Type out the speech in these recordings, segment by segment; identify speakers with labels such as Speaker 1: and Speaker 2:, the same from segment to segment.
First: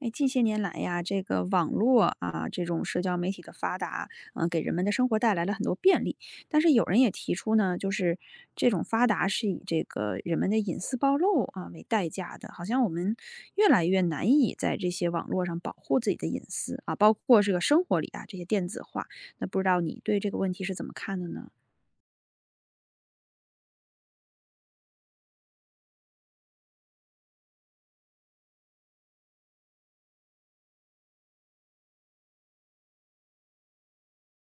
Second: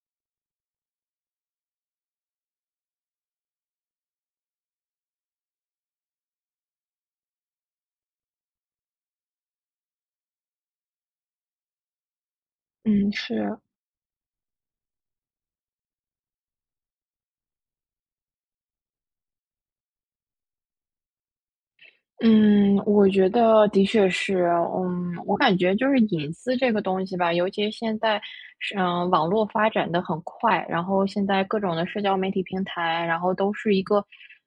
Speaker 1: 哎，近些年来呀，这个网络啊，这种社交媒体的发达，给人们的生活带来了很多便利。但是有人也提出呢，就是这种发达是以这个人们的隐私暴露啊为代价的，好像我
Speaker 2: 嗯，
Speaker 1: 们
Speaker 2: 是，
Speaker 1: 越来越难以在这些网络上保护自己的隐私啊，包括这个生活里啊这些电子化。那不知道你对这个问题是怎么看的呢？
Speaker 2: 嗯，我觉得的确是，我感觉就是隐私这个东西吧，尤其现在是，网络发展的很快，然后现在各种的社交媒体平台，然后都是一个，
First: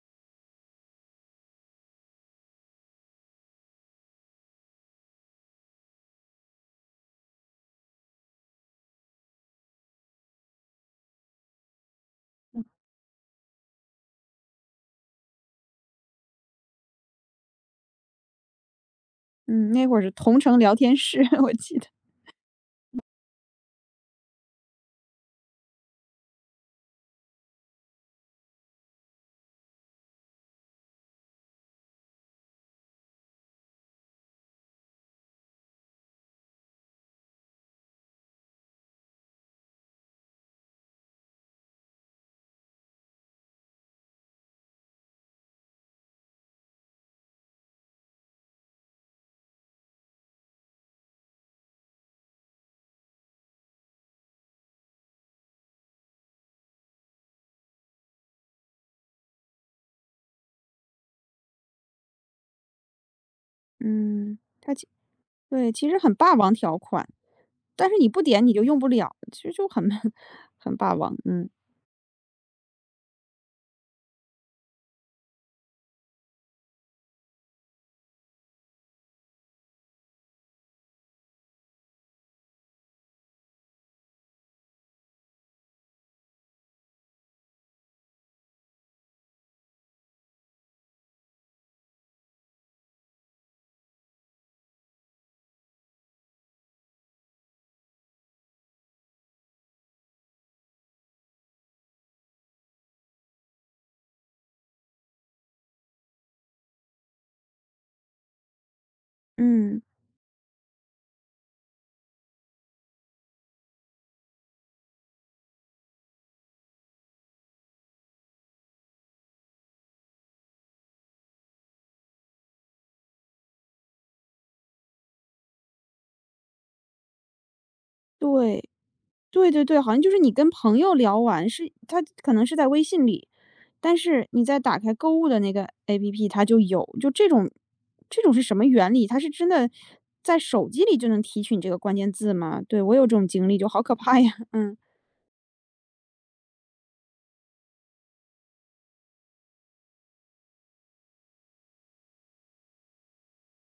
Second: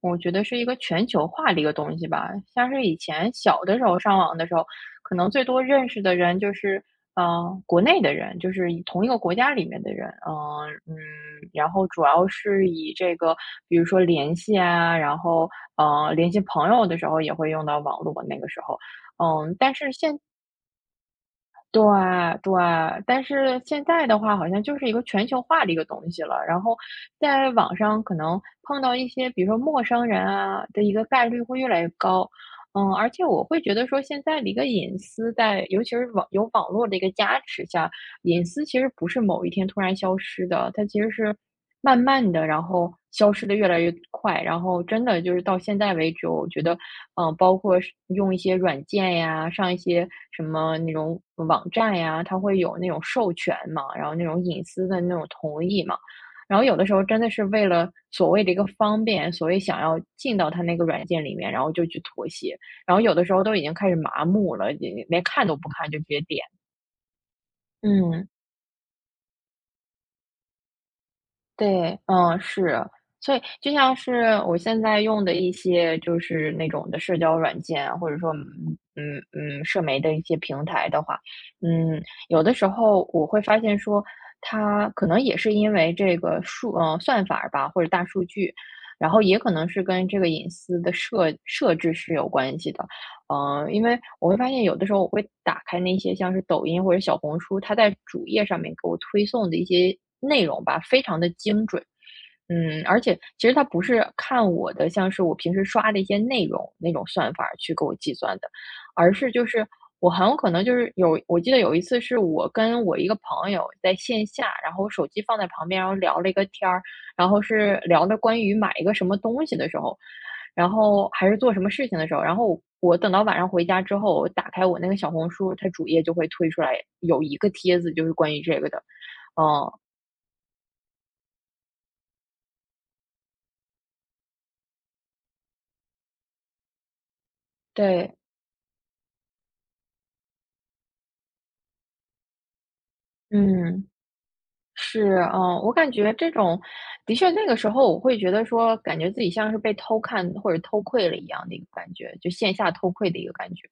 Speaker 2: 我觉得是一个全球化的一个东西吧。像是以前小的时候上网的时候，可能最多认识的人就是国内的人，就是以同一个国家里面的人，然后主要是以这个，比如说联系啊，然后联系朋友的时候也会用到网络，那个时候，
Speaker 1: 嗯，
Speaker 2: 但
Speaker 1: 那
Speaker 2: 是
Speaker 1: 会儿是同城聊天室，我记
Speaker 2: 对
Speaker 1: 得，
Speaker 2: 对，现在的话，好像就是一个全球化的一个东西了。然后在网上可能碰到一些，比如说陌生人啊的一个概率会越来越高。而且我会觉得说，现在的一个隐私在，尤其是网络的一个加持下，隐私其实不是某一天突然消失的，它其实是慢慢的，然后消失的越来越快，然后真的就是到现在为止，我觉得，包括是用一些软件呀，上一些什么那种网站呀，它会有那种授权嘛，然后那种隐私的那种同意嘛，然后有的时候真的是为了所谓的一个方便，所以想要进到它那个软件里面，然后就去妥协，然后有的时候都已经开始麻
Speaker 1: 嗯
Speaker 2: 木了，也连看都不
Speaker 1: 对，其
Speaker 2: 看
Speaker 1: 实
Speaker 2: 就直
Speaker 1: 很
Speaker 2: 接
Speaker 1: 霸
Speaker 2: 点，
Speaker 1: 王条款。但是你不
Speaker 2: 嗯。
Speaker 1: 点你就用不了，其实就很 很霸王。嗯
Speaker 2: 对，嗯，是。所以就像是我现在用的一些就是那种的社交软件啊或者说，社媒的一些平台的话，嗯，有的时候我会发现说，它可能也是因为这个数，算法儿吧，或者大数据，然后也可能是跟这个隐私的设置是有关系的。因为我会发现有的时候我会打开那些像是抖音或者小红书，它在主页上面给我推送的一些内容吧，非常的精准。而且其实它不是看我的像是我平时刷的一些内容，那种算法儿去给我计算的，而是就是
Speaker 1: 嗯，
Speaker 2: 我很有可能就是有我记得有一次是我跟我一个朋友在线下，然后手机放在旁边，然后聊了一个天儿，然后是聊的关于买一个什么东西的时候，然后还是做什么事情的时候，然后我等到晚上回家之后，我打开我那个小红书，它主页就会推出来有一个帖子，就是关于这
Speaker 1: 对
Speaker 2: 个的。
Speaker 1: 对对
Speaker 2: 嗯，
Speaker 1: 对，好像就是你跟朋友聊完是，他可能是在微信里，但是你再打开购物的那个 APP，它就有，就这种
Speaker 2: 对，
Speaker 1: 这种是什么原理？它是真的在手机里就能提取你这个关键字吗？对我有这种经历，就好
Speaker 2: 嗯。
Speaker 1: 可怕呀。嗯，
Speaker 2: 是，我感觉这种的确，那个时候我会觉得说，感觉自己像是被偷看或者偷窥了一样的一个感觉，就线下偷窥的一个感觉。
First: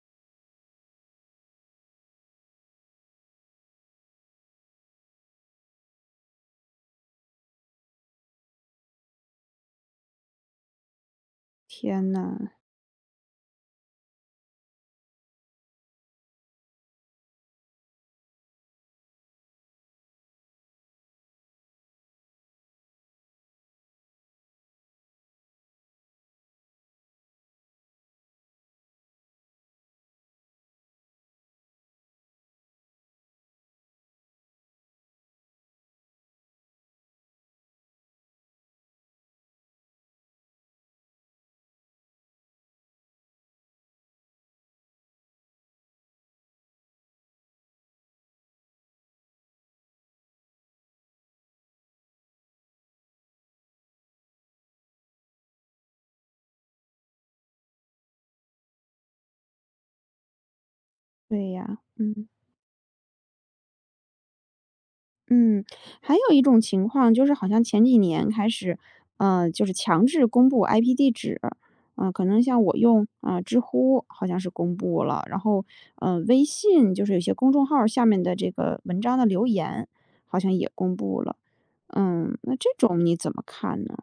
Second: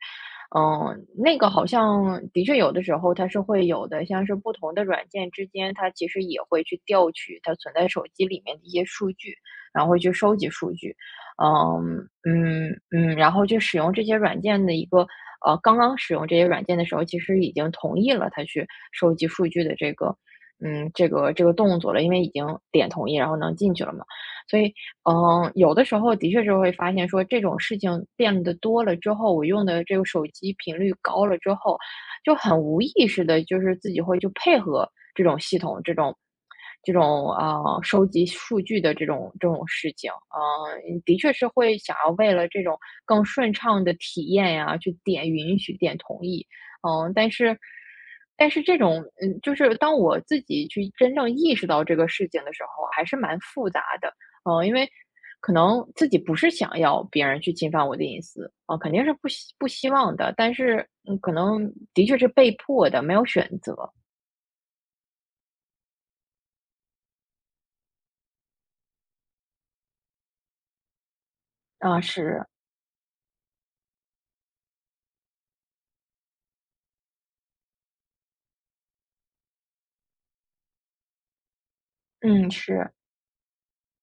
Speaker 2: 那个好像的确有的时候它是会有的，像是不同的软件之间，它其实也会去调取它存在手机里面的一些数据，然后会去收集数据。
Speaker 1: 天呐，
Speaker 2: 然后去使用这些软件的一个刚刚使用这些软件的时候，其实已经同意了它去收集数据的这个。这个动作了，因为已经点同意，然后能进去了嘛。所以，有的时候的确是会发现说这种事情变得多了之后，我用的这个手机频率高了之后，就很无意识的，就是自己会就配合这种系统，这种收集数据的这种事情，的确是会想要为了这种更顺畅的体验呀，去点允许、点同意。嗯，但是但是这种就是当我自己去真正意识到这个事情的时候，还是蛮复杂的。因为可能自己不是想要别人去侵犯我的隐私啊，肯定是不希望的，但是可
Speaker 1: 对
Speaker 2: 能
Speaker 1: 呀，
Speaker 2: 的确是
Speaker 1: 嗯。
Speaker 2: 被迫的，没有选择。
Speaker 1: 嗯，还有一种情况就是好像前几年开始，嗯，就是强制公布 IP 地址，
Speaker 2: 啊，
Speaker 1: 嗯，可能
Speaker 2: 是，
Speaker 1: 像我用啊、知乎好像是公布了，然后微信就是有些公众号儿下面的这个文章的留言好像也公布了，嗯，
Speaker 2: 嗯，
Speaker 1: 那这
Speaker 2: 是，
Speaker 1: 种你怎么看呢？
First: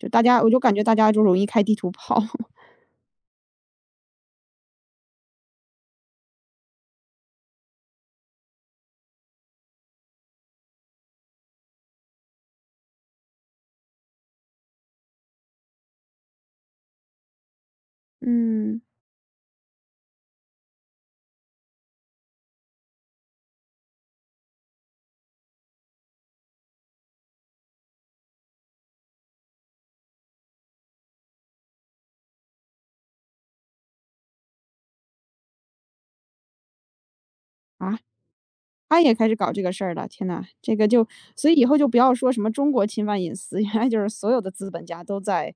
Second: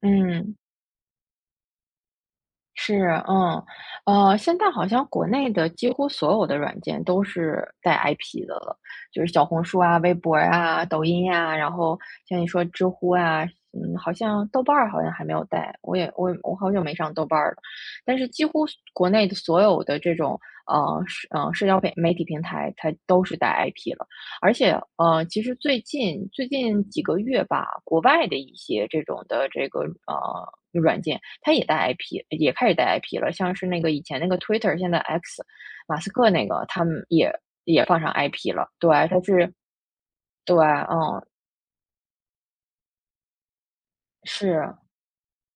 Speaker 1: 就大家，我
Speaker 2: 嗯。
Speaker 1: 就感觉大家就容易开地图炮，
Speaker 2: 是，现在好像国内的几乎所有的软件都是带 IP 的了，就是小红书啊、微博啊、抖音呀、然后像你说知乎啊，好像豆瓣儿好像还没有带，我好久没上豆瓣儿了，但是几乎
Speaker 1: 嗯。
Speaker 2: 国内的所有的这种社交媒体平台，它都是带 IP 了。而且，其实最近几个月吧，国外的一些这种的这个软件，它也带 IP,也开始带 IP 了。像是那个以前那个 Twitter,现在 X,马斯克那个，他们也也
Speaker 1: 啊。
Speaker 2: 放上 IP 了。对
Speaker 1: 他
Speaker 2: 啊，
Speaker 1: 也
Speaker 2: 它
Speaker 1: 开始
Speaker 2: 是，
Speaker 1: 搞这个事儿了，天呐，
Speaker 2: 对
Speaker 1: 这个
Speaker 2: 啊，
Speaker 1: 就
Speaker 2: 嗯，
Speaker 1: 所以以后就不要说什么中国侵犯隐私，原来就是所有的资
Speaker 2: 是，
Speaker 1: 本家都在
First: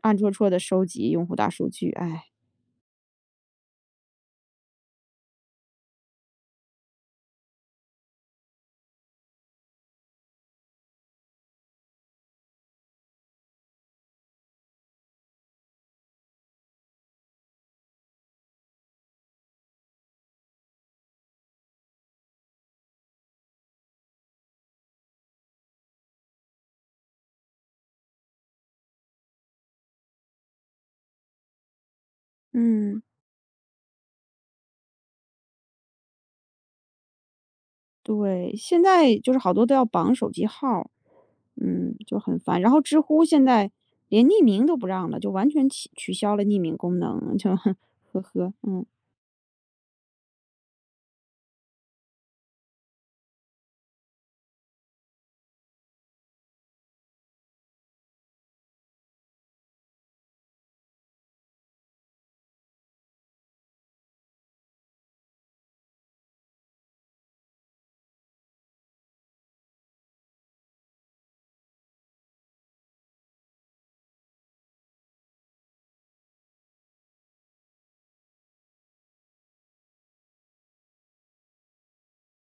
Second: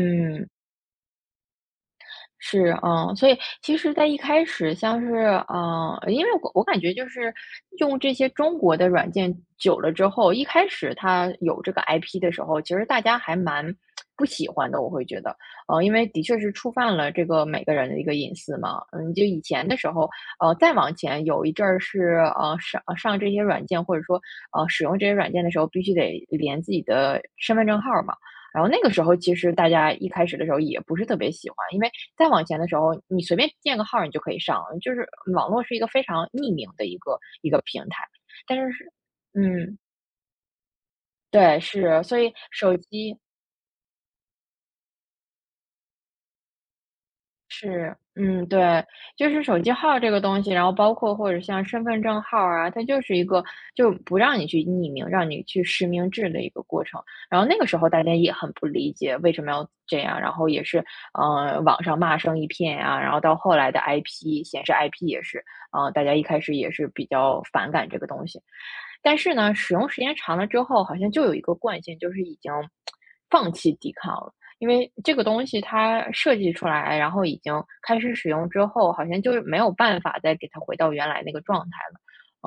Speaker 1: 暗戳戳的收集用户大数据，哎，
Speaker 2: 是，所以其实在一开始像是，因为我感觉就是用这些中国的软件久了之后，一开始它有这个 IP 的时候，其实大家还蛮不喜欢的，我会觉得，因为的确是触犯了这个每个人的一个隐私嘛。嗯，就以前的时候，再往前有一阵儿是，上这些软件或者说，使用这些软件的时候，必须得连自己的身份证号儿嘛。然后那个时候，其实大家一开始的时候也不是特别喜欢，因为再往前的时候，
Speaker 1: 嗯。
Speaker 2: 你随便建个号儿你就可以上，就是网络是一个非常匿名的一个平台。
Speaker 1: 对，
Speaker 2: 但是
Speaker 1: 现
Speaker 2: 是
Speaker 1: 在就是好多都
Speaker 2: 嗯，
Speaker 1: 要绑手机号儿。
Speaker 2: 对，
Speaker 1: 嗯，
Speaker 2: 是，所
Speaker 1: 就
Speaker 2: 以
Speaker 1: 很烦。然
Speaker 2: 手
Speaker 1: 后知
Speaker 2: 机
Speaker 1: 乎现在连匿名都不让了，就完全取消了匿名功能，就
Speaker 2: 是，
Speaker 1: 呵
Speaker 2: 嗯，
Speaker 1: 呵，
Speaker 2: 对，
Speaker 1: 嗯。
Speaker 2: 就是手机号这个东西，然后包括或者像身份证号啊，它就是一个就不让你去匿名，让你去实名制的一个过程。然后那个时候大家也很不理解为什么要这样，然后也是，网上骂声一片啊。然后到后来的 IP 显示 IP 也是，大家一开始也是比较反感这个东西。但是呢，使用时间长了之后，好像就有一个惯性，就是已经放弃抵抗了。因为这个东西它设计出来，然后已经开始使用之后，好像就是没有办法再给它回到原来那个状态了。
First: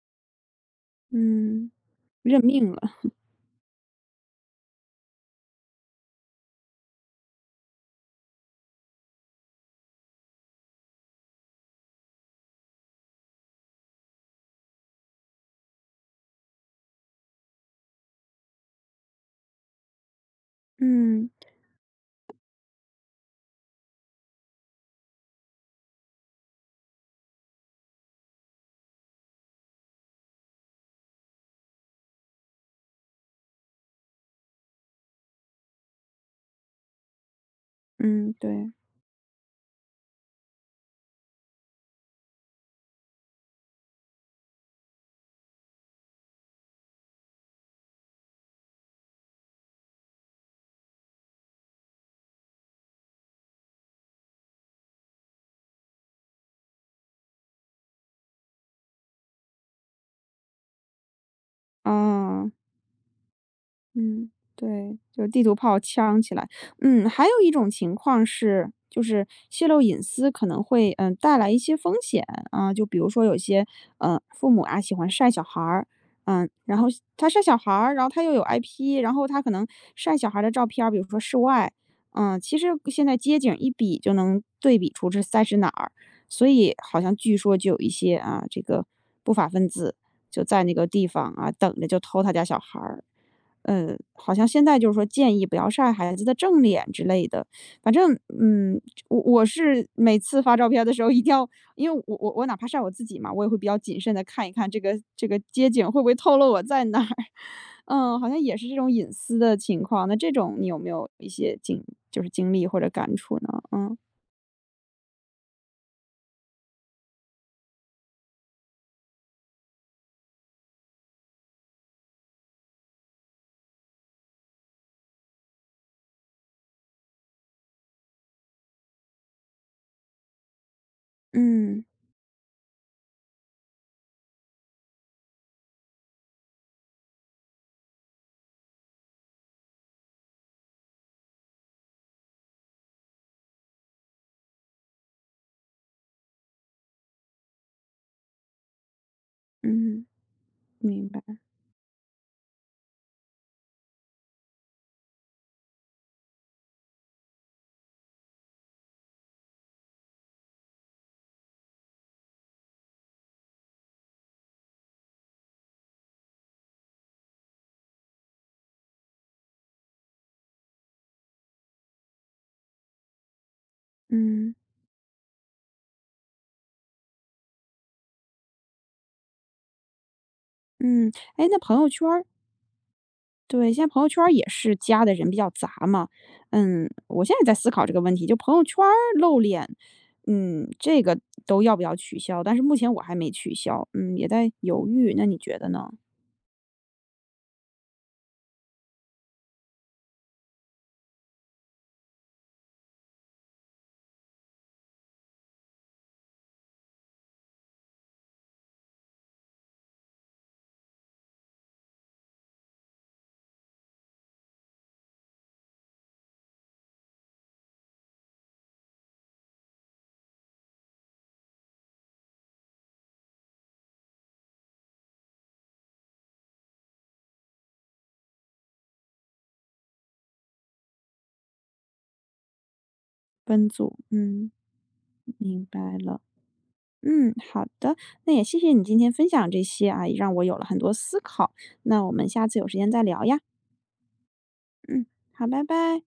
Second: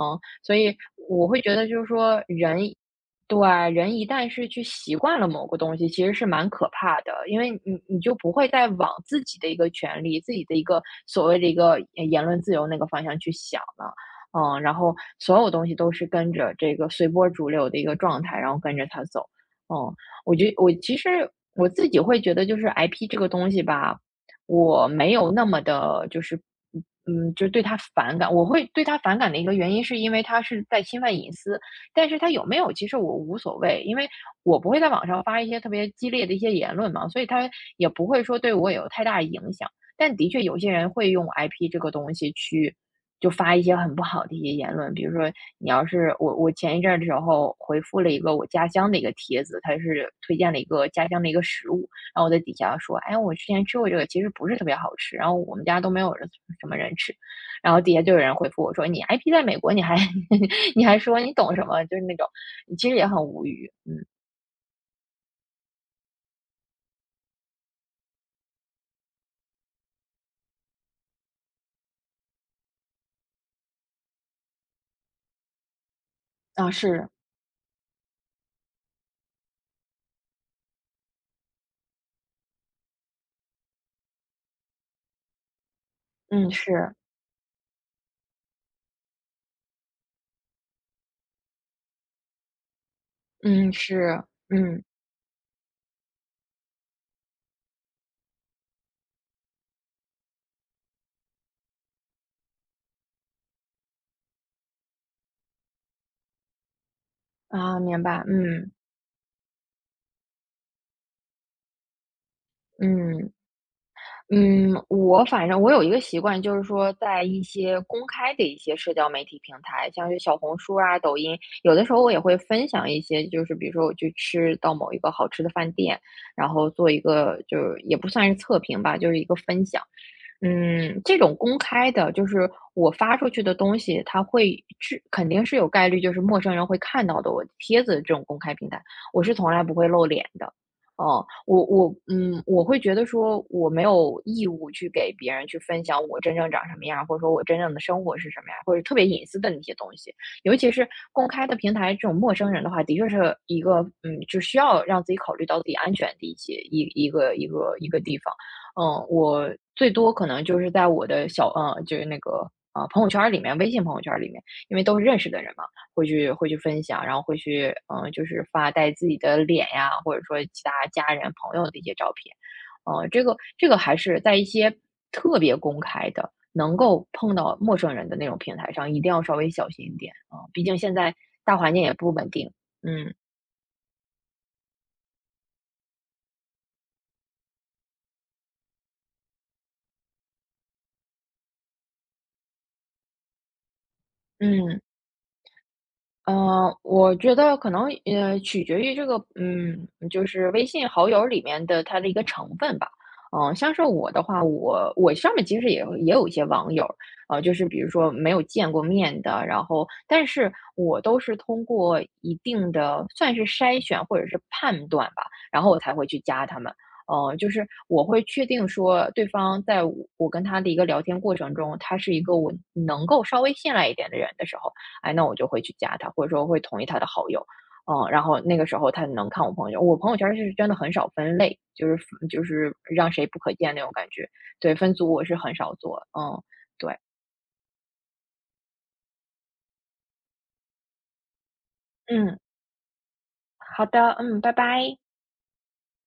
Speaker 2: 所以我会觉得
Speaker 1: 嗯。
Speaker 2: 就是说
Speaker 1: 认
Speaker 2: 人
Speaker 1: 命了。
Speaker 2: 对，人一旦是去习惯了某个东西，其实是蛮可怕的，因为你就不会再往自己的一个权利、自己的一个所谓的一个言论自由那个方向去想了。然后所有东西都是跟着这个随波逐流的一个状态，然后跟着它走。嗯，我其
Speaker 1: 嗯，
Speaker 2: 实我自己会觉得，就是 IP 这个东西吧，我没有那么的，就对它反感。我会对它反感的一个原因，是因为它是在侵犯隐私。但是它有没有，其实我无所谓，因为我不会在网上发一些特别激烈的一些言论嘛，所以它也不会
Speaker 1: 嗯，
Speaker 2: 说对
Speaker 1: 对。
Speaker 2: 我有太大影响。但的确，有些人会用 IP 这个东西去。就发一些很不好的一些言论，比如说你要是我前一阵儿的时候回复了一个我家乡的一个帖子，它是推荐了一个家乡的一个食物，然后我在底下说，哎，我之前吃过这个，其实不是特别好吃，然后我们家都没有人人吃，然后底下就有人回复我说，你 IP 在美国，你还 你还说你懂什么，就是那种，
Speaker 1: 啊。
Speaker 2: 其实也很无语，
Speaker 1: 嗯，对，就地图炮呛起来。嗯，还有一种情况是，就是泄露隐私可能会带来一些风险啊，就比如说有些父母啊喜欢晒小孩儿，然后
Speaker 2: 是，
Speaker 1: 他晒小孩儿，然后他又有 IP，然后他可能晒小孩儿的照片儿，比如说室外，其实现在街景一比就能对比出这晒是哪儿，所
Speaker 2: 嗯
Speaker 1: 以
Speaker 2: 是，
Speaker 1: 好像据说就有一些啊这个不法分子就在那个地方啊等着就偷他家小孩儿。
Speaker 2: 嗯
Speaker 1: 呃，
Speaker 2: 是，
Speaker 1: 好像现在
Speaker 2: 嗯
Speaker 1: 就是说建议不要晒孩子的正脸之类的。反正，嗯，我是每次发照片的时候一定要因为我哪怕晒我自己嘛，我也会比较谨慎的看一看这个街景会不会透露我在哪儿。
Speaker 2: 明
Speaker 1: 嗯，
Speaker 2: 白，
Speaker 1: 好像也是这种隐私的情况，那这种你有没有一些就是经历或者感
Speaker 2: 嗯。
Speaker 1: 触呢？嗯，
Speaker 2: 嗯，我反正我有一个习惯，就是说在一些公开的一些社交媒体平台，像是小红书啊、抖音，有的时候我也会分享一些，就是比如说我去吃到某一个好吃的饭店，然后做一个就是也不算是测评吧，就是一个分享。这种公
Speaker 1: 嗯，
Speaker 2: 开的，就是我发出去的东西，它会是肯定是有概率，就是陌生人会看到的。我帖子这种公开平台，我是从来不会露脸的。我会觉得说我没有义务去给别人去分享我真正长什么样，或者说我真正的生活是什么样，或者特别隐私的那些东
Speaker 1: 嗯，
Speaker 2: 西。尤其是
Speaker 1: 明白，
Speaker 2: 公开的平台，这种陌生人的话，的确是一个就需要让自己考虑到自己安全的一些一个一个地方。我最多可能就是在我的就是那个朋友圈儿里面，微信朋友圈儿里面，因为都是认识的人嘛，会去分享，然后会去就是发带自己的脸呀，或者说其他家人朋友的一些照片，这个还是在一
Speaker 1: 嗯，
Speaker 2: 些特别公开的，能够碰到陌生人的那种平台上，一定要稍微小心一点啊、毕竟现
Speaker 1: 嗯。
Speaker 2: 在
Speaker 1: 哎，
Speaker 2: 大
Speaker 1: 那
Speaker 2: 环
Speaker 1: 朋
Speaker 2: 境
Speaker 1: 友
Speaker 2: 也
Speaker 1: 圈
Speaker 2: 不稳定，嗯
Speaker 1: 对，现在朋友圈儿也是加的人比较杂嘛。嗯，我现在在思考这个问题，就朋友圈儿露脸，嗯，这个都要不要取消？但是目前我还没取消，嗯，也在
Speaker 2: 嗯。
Speaker 1: 犹豫。那你觉得呢？
Speaker 2: 嗯，我觉得可能取决于这个，就是微信好友里面的它的一个成分吧。嗯、像是我的话，我上面其实也有一些网友，就是比如说没有见过面的，然后但是我都是通过一定的算是筛选或者是判断吧，然后我才会去加他们。就是我会确定说对方在我跟他的一个聊天过程中，他是一个我能够稍微信赖一点的人的时候。哎，那我就会去加他，或者说会同意他的好友。然后那个时候他能看我朋友圈，我朋友圈是真的很少分类，就是让谁不可
Speaker 1: 分
Speaker 2: 见那种
Speaker 1: 组，
Speaker 2: 感觉。
Speaker 1: 嗯，
Speaker 2: 对，分组我是很
Speaker 1: 明
Speaker 2: 少做，
Speaker 1: 白了。
Speaker 2: 嗯，对，
Speaker 1: 嗯，好的，那也谢谢你今天分享这些啊，也让我有了很多思考。那我们
Speaker 2: 嗯，
Speaker 1: 下次有时间再聊呀。
Speaker 2: 好的，嗯，拜拜。
Speaker 1: 嗯，好，拜拜。